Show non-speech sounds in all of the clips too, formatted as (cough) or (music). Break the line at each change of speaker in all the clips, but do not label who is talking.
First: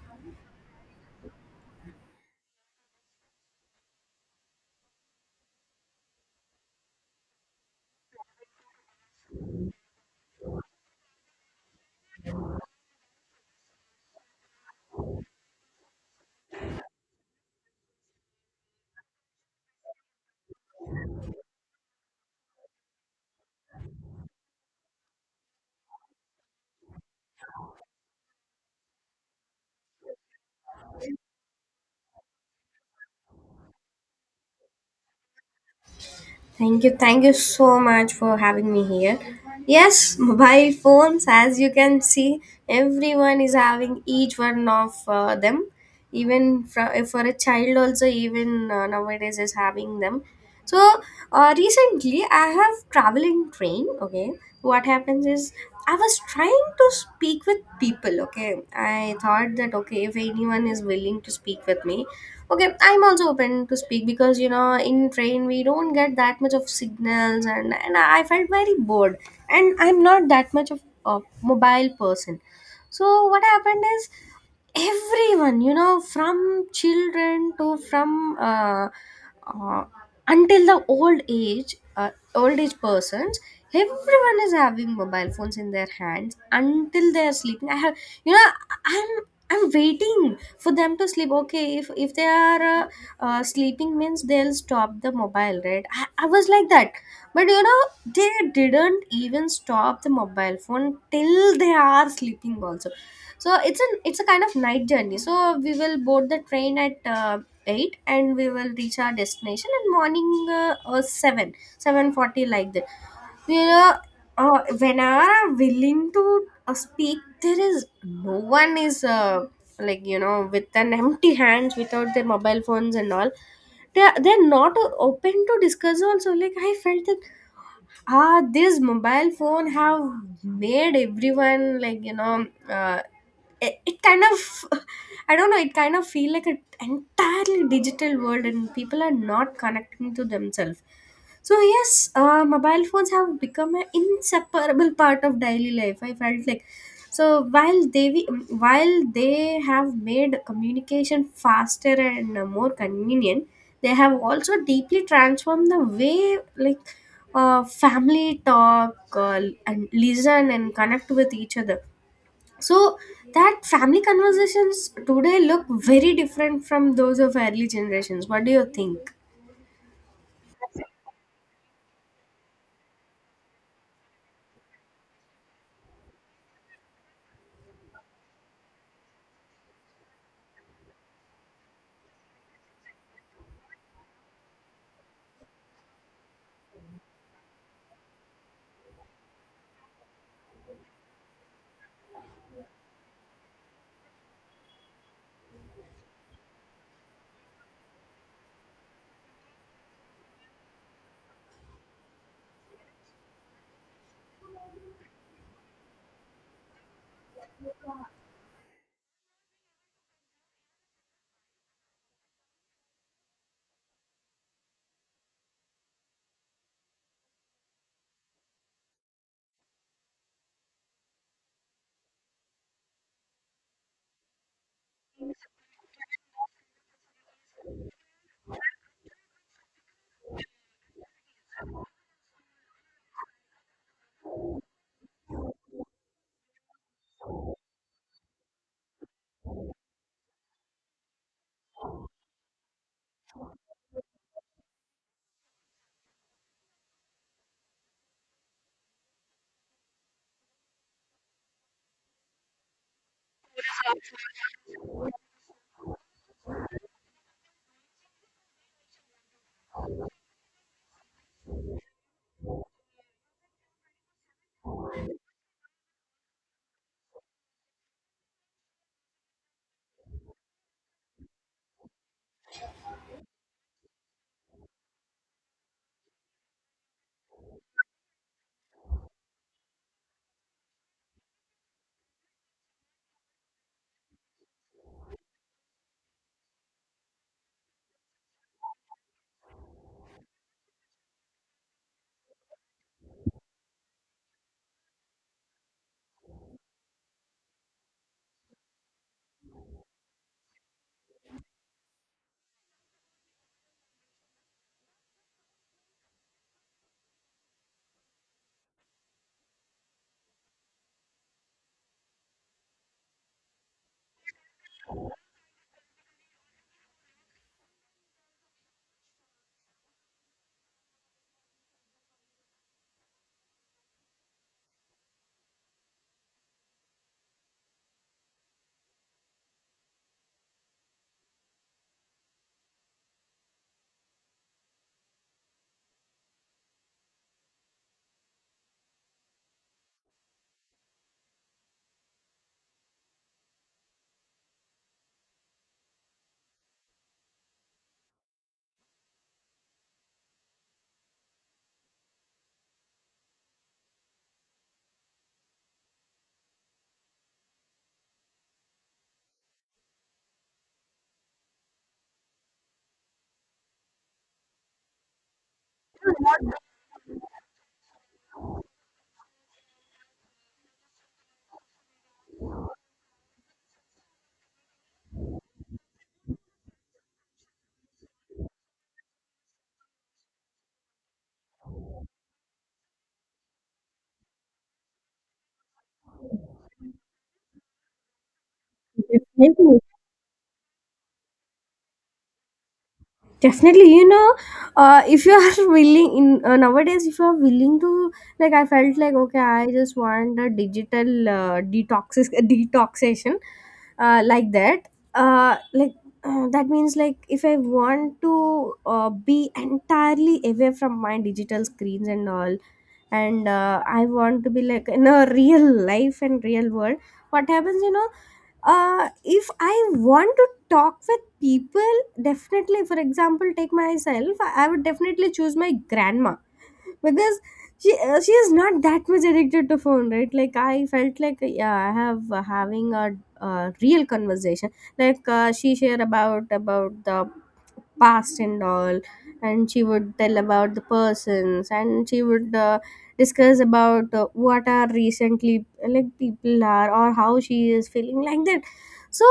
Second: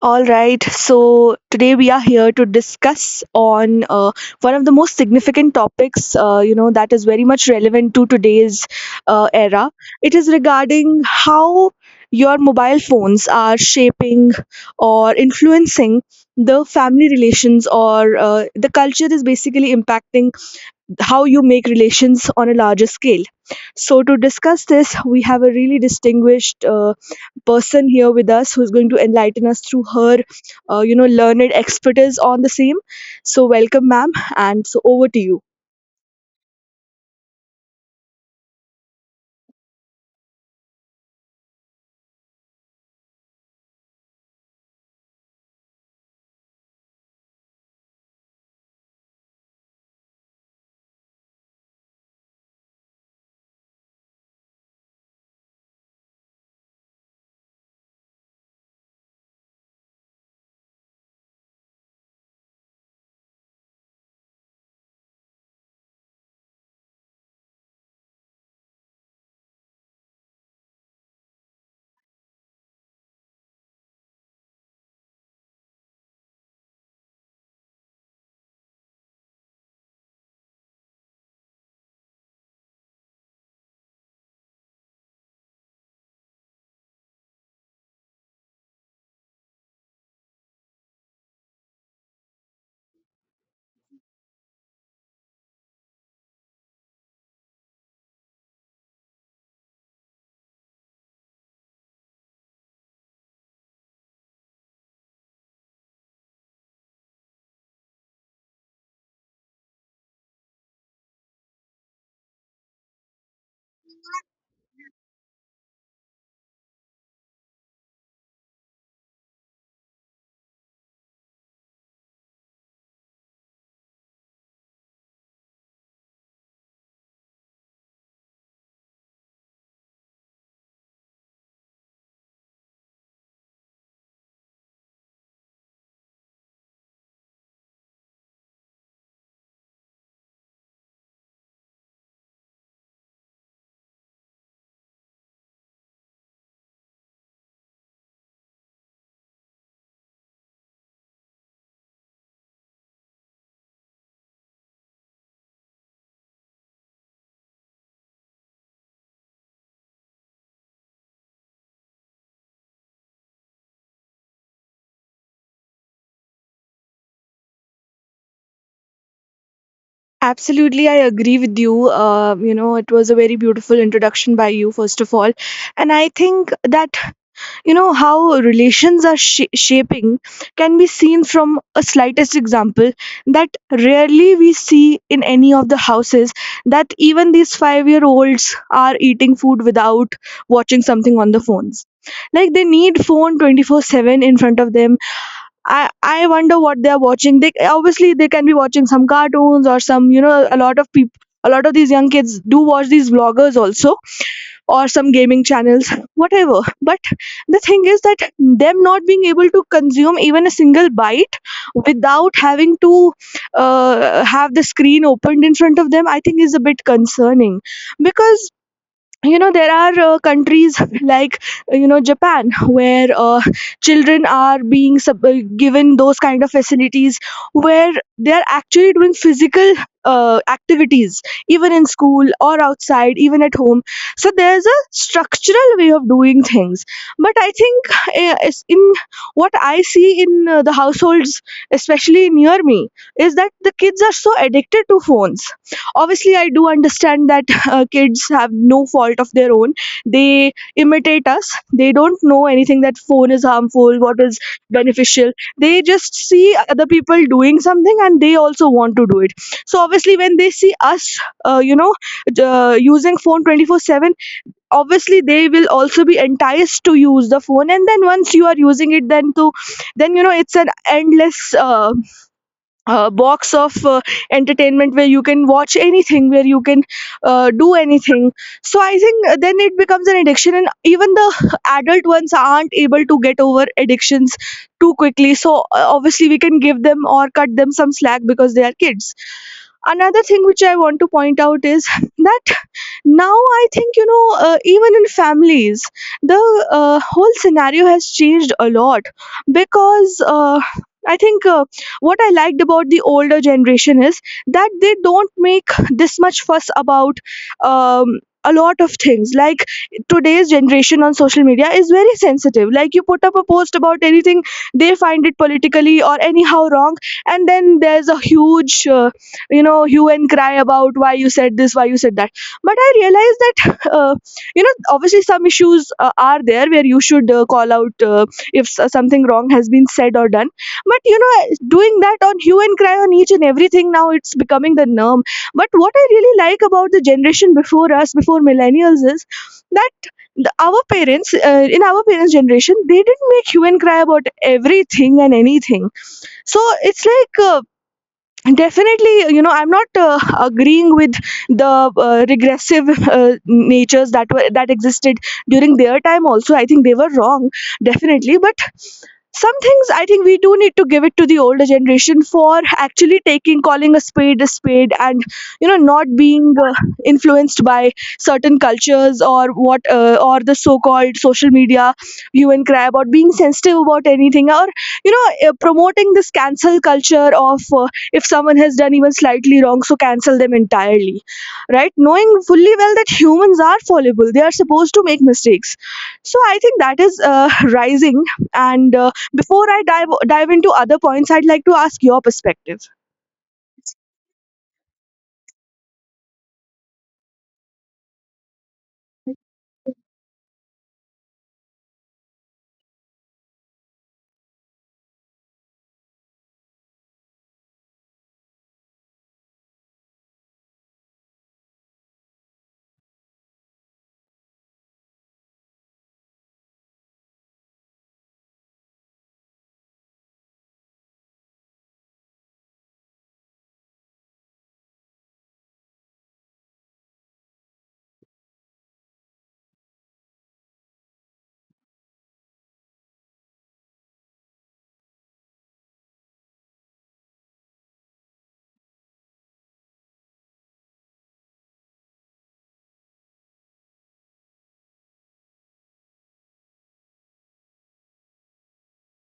All right, so today we are here to discuss on one of the most significant topics, that is very much relevant to today's era. It is regarding how your mobile phones are shaping or influencing the family relations, or the culture is basically impacting how you make relations on a larger scale. So to discuss this, we have a really distinguished person here with us who's going to enlighten us through her learned expertise on the same. So, welcome, ma'am, and so over to you.
Thank you. Thank you so much for having me here. Yes, mobile (laughs) phones, as you can see, everyone is having each one of them. Even for a child, also, even nowadays, is having them. So, recently, I have traveled in train. Okay, what happens is I was trying to speak with people. Okay, I thought that, okay, if anyone is willing to speak with me, okay, I'm also open to speak because, you know, in train we don't get that much of signals, and I felt very bored, and I'm not that much of a mobile person. So what happened is, everyone, you know, from children to from uh, until the old age, old age persons, everyone is having mobile phones in their hands until they are sleeping. I have you know i'm i'm waiting for them to sleep. Okay, if they are sleeping means they'll stop the mobile, right? I was like that. But, you know, they didn't even stop the mobile phone till they are sleeping also. So it's a kind of night journey. So we will board the train at 8, and we will reach our destination in morning, 7, 7:40, like that, you know. Whenever I'm willing to speak, there is no one is, like, you know, with an (laughs) empty hands without their mobile phones and all. They're not open to discuss also. Like, I felt that, ah, this mobile phone have made everyone like, you know, it kind of (laughs) I don't know, it kind of feel like an entirely digital world, and people are not connecting to themselves. So yes, mobile phones have become an inseparable part of daily life, I felt like. So, while they we- while they have made communication faster and more convenient, they have also deeply transformed the way, like, family talk uh, and listen and connect with each other. So that family conversations today look very different from those of early generations. What do you think?
Absolutely, I agree with you. It was a very beautiful introduction by you, first of all. And I think that, you know, how relations are shaping can be seen from a slightest example, that rarely we see in any of the houses that even these 5-year-olds are eating food without watching something on the phones. Like, they need phone 24/7 in front of them. I i wonder what they are watching. They obviously, they can be watching some cartoons or, some you know, a lot of people, a lot of these young kids do watch these vloggers also, or some gaming channels, whatever. But the thing is that them not being able to consume even a single bite without having to have the screen opened in front of them, I think, is a bit concerning. Because, you know, there are countries (laughs) like, you know, Japan, where children are being given those kind of facilities where they are actually doing physical activities, even in school or outside, even at home. So there's a structural way of doing things. But I think, in what I see in the households, especially near me, is that the kids are so addicted to phones. Obviously, I do understand that kids have no fault of their own. They imitate us. They don't know anything, that phone is harmful, what is beneficial. They just see other people doing something and they also want to do it. So obviously, when they see us, uh, you know using phone 24/7, obviously they will also be enticed to use the phone. And then once you are using it, then to, then, you know, it's an endless uh, box of entertainment where you can watch anything, where you can do anything. So I think, then it becomes an addiction, and even the (laughs) adult ones aren't able to get over addictions too quickly. So obviously we can give them or cut them some slack because they are kids. Another thing which I want to point out is (laughs) that now, I think, you know, even in families the whole scenario has changed a lot. Because I think what I liked about the older generation is that they don't make this much fuss about, a lot of things. Like, today's generation on social media is very sensitive. Like, you put up a post about anything, they find it politically or anyhow wrong, and then there's a huge, you know, hue and cry about why you said this, why you said that. But I realized that, (laughs) uh, you know, obviously some issues are there where you should call out, if something wrong has been said or done. But, you know, doing that, on hue and cry on each and everything, now it's becoming the norm. But what I really like about the generation before us, before millennials, is that the, our parents, in our parents generation, they didn't make hue and cry about everything and anything. So it's like, definitely, you know, I'm not agreeing with the regressive (laughs) natures that were that existed during their time also. I think they were wrong, definitely. But some things, I think, we do need to give it to the older generation, for actually taking, calling a spade a spade, and you know, not being influenced by certain cultures or what, or the so called social media hue and cry, about being sensitive about anything, or you know, promoting this cancel culture of, if someone has done even slightly wrong, so cancel them entirely, right? Knowing fully well that humans are fallible, they are supposed to make mistakes. So I think that is rising. And before
Definitely.
I dive into other points, I'd like to ask your perspective.
Definitely, you know, if you are (laughs) willing in nowadays, if you are willing to, like, I felt like, okay, I just want a digital detoxis (laughs) detoxation, like that. Like, that means, like, if I want to be entirely away from my digital screens and all, and I want to be like in a (laughs) real life and real world. What happens, you know, if I want to talk with people, definitely, for example, take myself, I would definitely choose my grandma, because she is not that much addicted to phone, right? Like, I felt like, yeah, I have having a real conversation. Like, she shared about the past and all, and she would tell about the persons, and she would discuss about what are recently like people are, or how she is feeling, like that. So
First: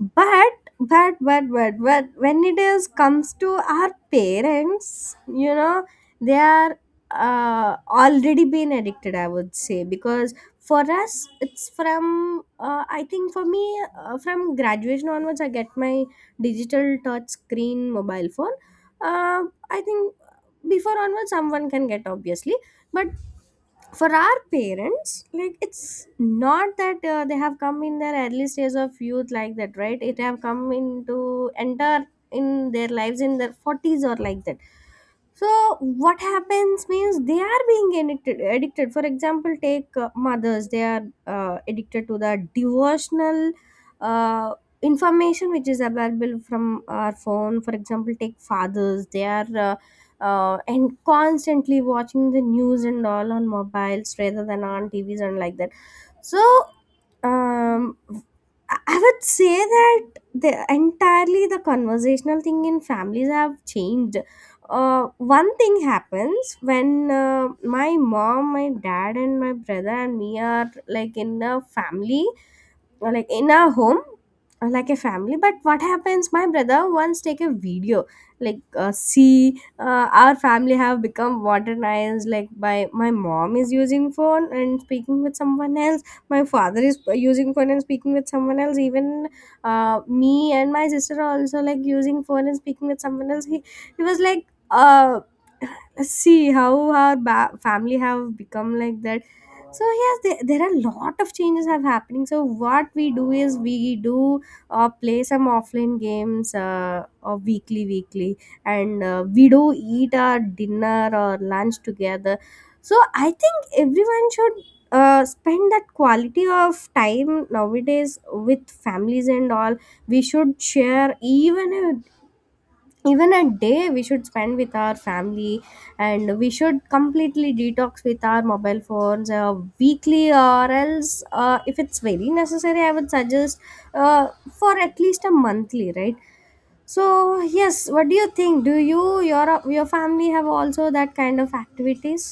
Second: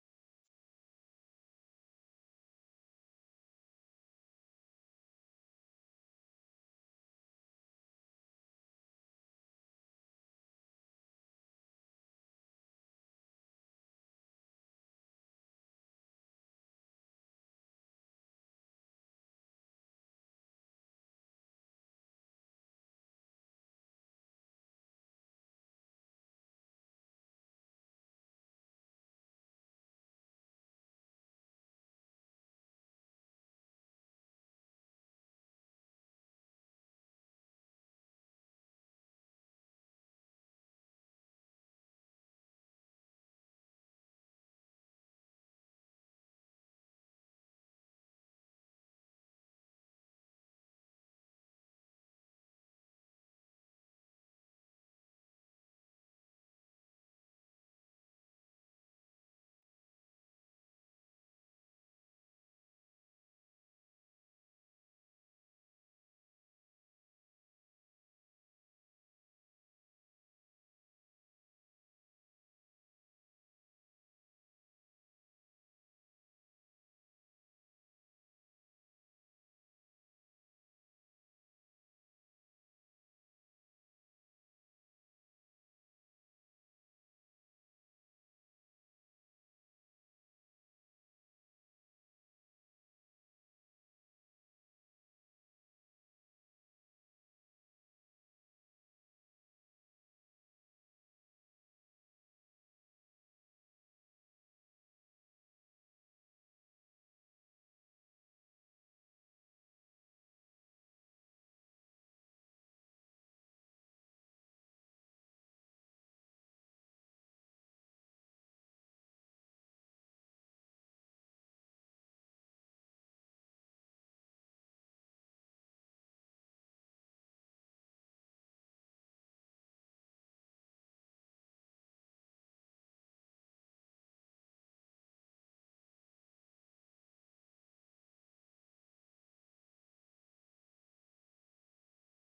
but when it is comes to our parents, you know, they are already been addicted, I would say, because for us it's from, I think, for me, from graduation onwards I get my digital touch screen mobile phone. uh, I think before onwards someone can get, obviously, but for our parents, like, it's not that they have come in their early stage of youth, like that, right? It have come into enter in their lives in their 40s, or like that. So what happens means they are being addicted. For example, take mothers, they are addicted to the devotional uh, information which is available from our phone. For example, take fathers, they are and constantly watching the news and all on mobiles rather than on TVs and like that. So um i I would say that the entirely the conversational thing in families have changed. One thing happens when my mom, my dad, and my brother, and me are like in a family, or like in our home, like a family. But what happens, my brother once take a video, like, see, our family have become modernized, like, by my mom is using phone and speaking with someone else, my father is using phone and speaking with someone else, even me and my sister are also like using phone and speaking with someone else. He was like, uh, see how our family have become, like that. So yes, there are a lot of changes have happening. So what we do is, we do play some offline games, weekly, and we do eat our dinner or lunch together. So I think everyone should spend that quality of time nowadays with families and all. We should share, even if even a day we should spend with our family, and we should completely detox with our mobile phones, weekly, or else, if it's very necessary, I would suggest, for at least a monthly, right? So yes, what do you think? Do you, your family have also that kind of activities?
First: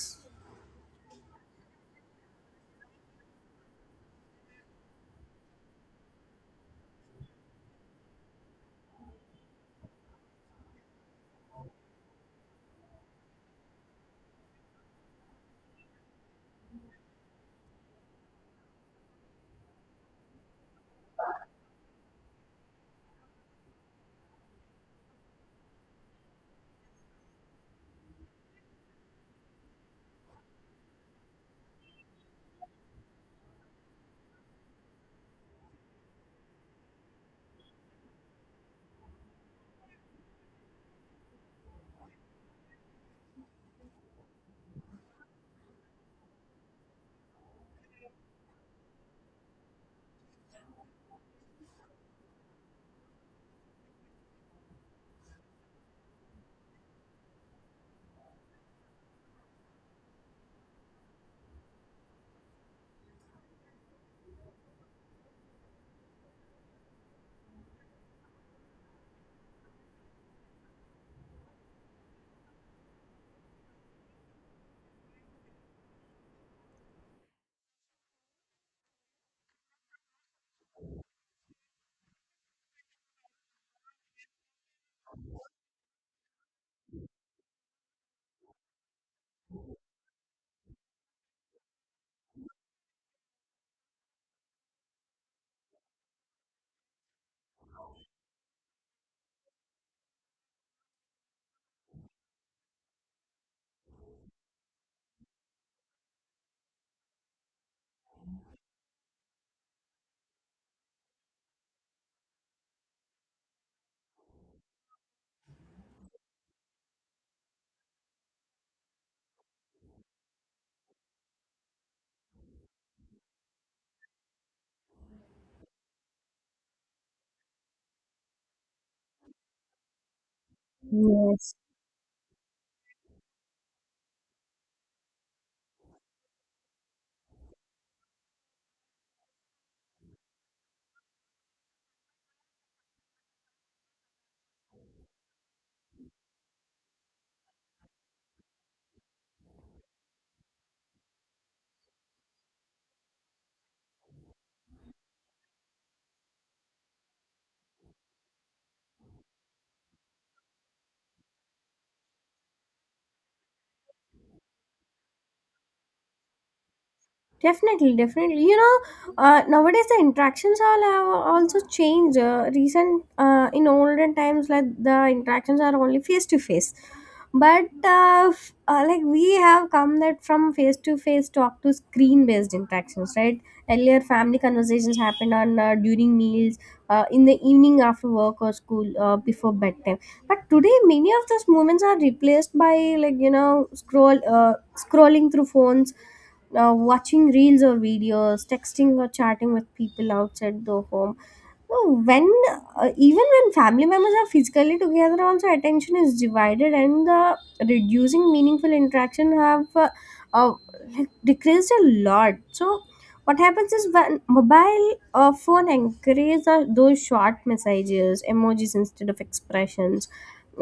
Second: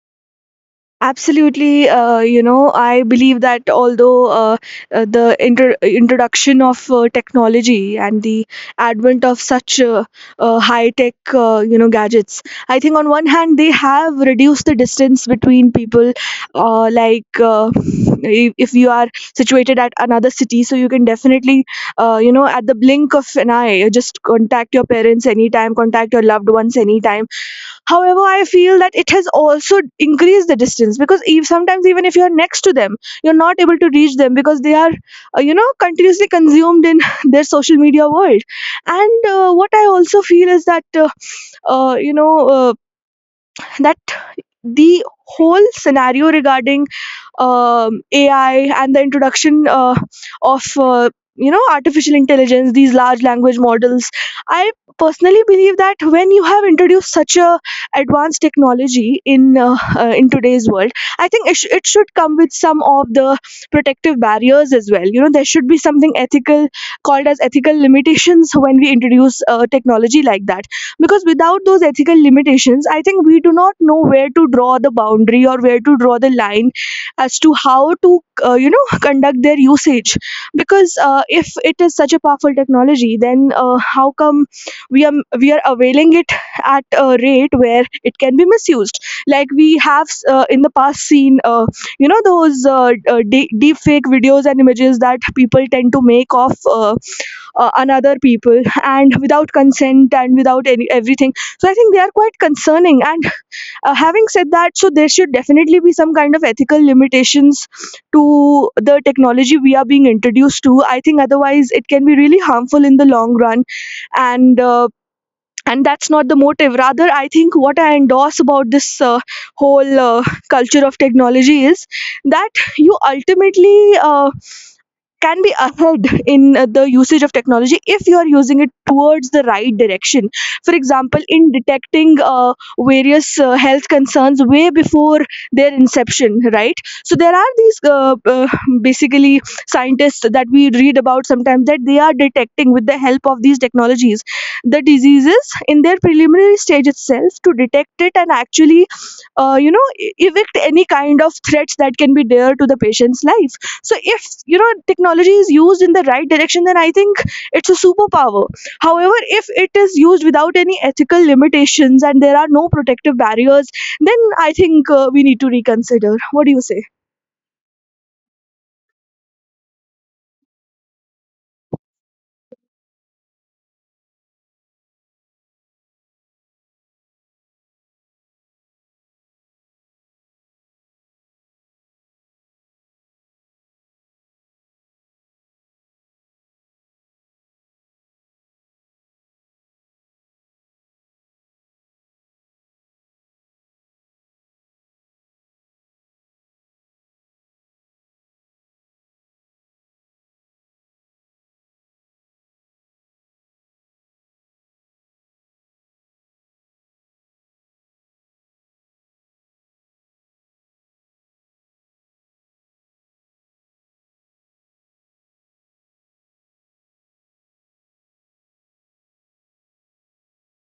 Absolutely, you know, I believe that although, the introduction of technology and the advent of such high-tech, you know, gadgets, I think on one hand they have reduced the distance between people. Like, if you are situated at another city, so you can definitely, you know, at the blink of an eye, just contact your parents anytime, contact your loved ones anytime. However, I feel that it has also increased the distance, because eve, sometimes even if you're next to them, you're not able to reach them because they are, you know, continuously consumed in (laughs) their social media world. And what I also feel is that, uh, you know, uh, that the whole scenario regarding, AI, and the introduction of you know, artificial intelligence, these large language models. I personally believe that when you have introduced such a advanced technology in today's world, I think it it should come with some of the protective barriers as well. You know, there should be something ethical, called as ethical limitations when we introduce technology like that. Because without those ethical limitations, I think we do not know where to draw the boundary or where to draw the line as to how to you know, (laughs) conduct their usage. Because if it is such a powerful technology, then how come we are, we are availing it at a rate where it can be misused. Like, we have in the past seen, you know, those deep fake videos and images that people tend to make of, another people, and without consent and without any, everything. So I think they are quite concerning. And having said that, so there should definitely be some kind of ethical limitations to the technology we are being introduced to. I think otherwise it can be really harmful in the long run. And and that's not the motive. Rather, I think what I endorse about this whole culture of technology is that you ultimately uh, can be ahead (laughs) in the usage of technology, if you are using it towards the right direction. For example, in
Yes.
detecting various health concerns way before their inception, right? So there are these basically scientists that we read about sometimes, that they are detecting, with the help of these technologies, the diseases in their preliminary stage itself, to detect it and actually you know, evict any kind of threats that can be there to the patient's life. So if, you know, technology is used in the right direction, then I think it's a superpower. However, if it is used without any ethical limitations, and there are no protective barriers, then I think we need to reconsider. What do you say?
Definitely, definitely. You know, nowadays the interactions all have also changed. Recent In olden times, like, the interactions are only face to face, but like we have come that from face to face talk to screen based interactions, right? Earlier, family conversations happened on during meals, in the evening after work or school, before bedtime. But today, many of those moments are replaced by, like, you know, scrolling through phones now, watching reels or videos, texting or chatting with people outside the home. So when even when family members are physically together, also attention is divided, and the reducing meaningful interaction have uh, like decreased a lot. So what happens is, when mobile phone encourages those short messages, emojis instead of expressions,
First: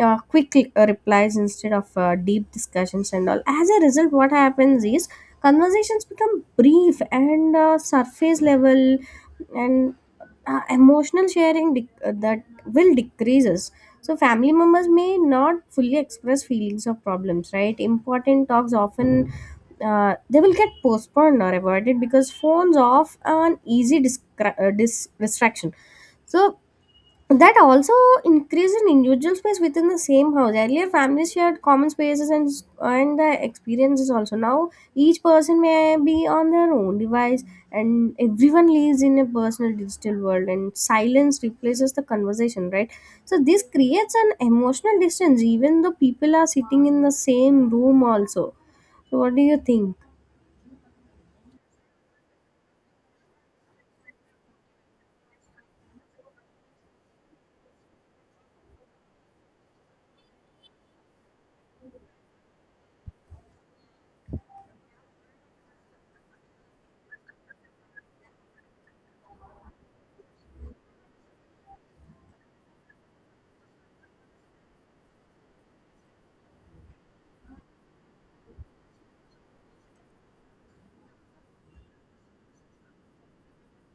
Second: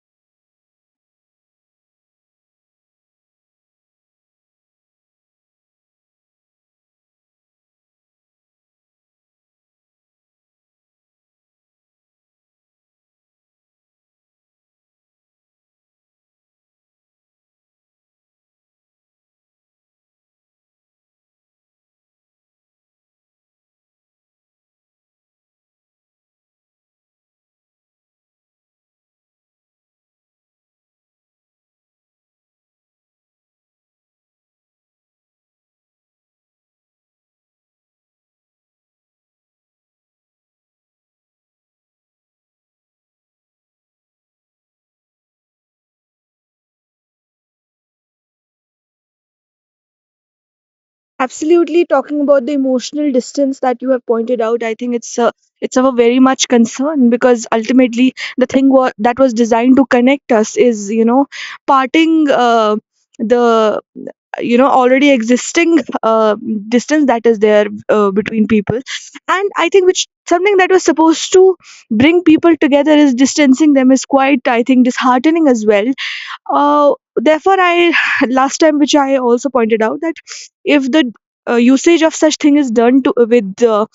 quick replies instead of deep discussions and all, as a result what happens is, conversations become brief and surface level, and emotional sharing that will decreases. So family members may not fully express feelings or problems, right? Important talks often, they will get postponed or avoided because phones off an easy distraction. So that also increases in individual space within the same house. Earlier, families shared common spaces and the experiences also. Now each person may be on their own device, and everyone lives in a personal digital world, and silence replaces the conversation, right? So this creates an emotional distance even though people are sitting in the same room also. So what do you think?
Absolutely, talking about the emotional distance that you have pointed out, I think it's a, it's of a very much concern. Because ultimately, the thing that was designed to connect us is, you know, parting the, you know, already existing distance that is there between people, and I think, which, something that was supposed to bring people together is distancing them, is quite, I think, disheartening as well. Therefore, I (laughs) (sighs) last time, which I also pointed out, that if the usage of such thing is done to, with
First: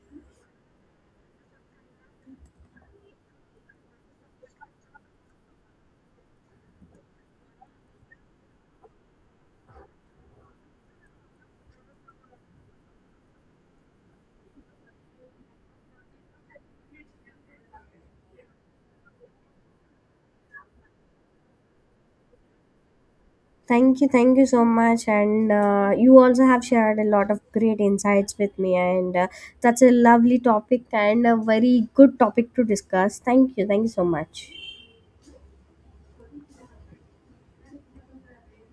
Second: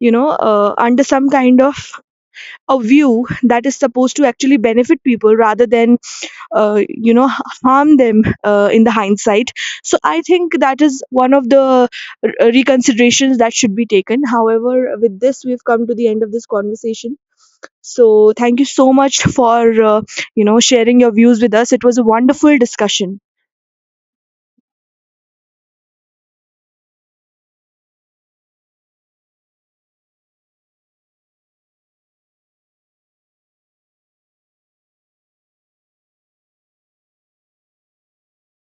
you know, under some kind of a view that is supposed to actually benefit people, rather than you know, harm them in the hindsight. So I think that is one of the r- reconsiderations that should be taken. However, with this we've come to the end of this conversation. So thank you so much for, you know, sharing your views with us. It was a wonderful discussion.
Thank you so much. And you also have shared a lot of great insights with me, and that's a lovely topic and a very good topic to discuss. Thank you so much.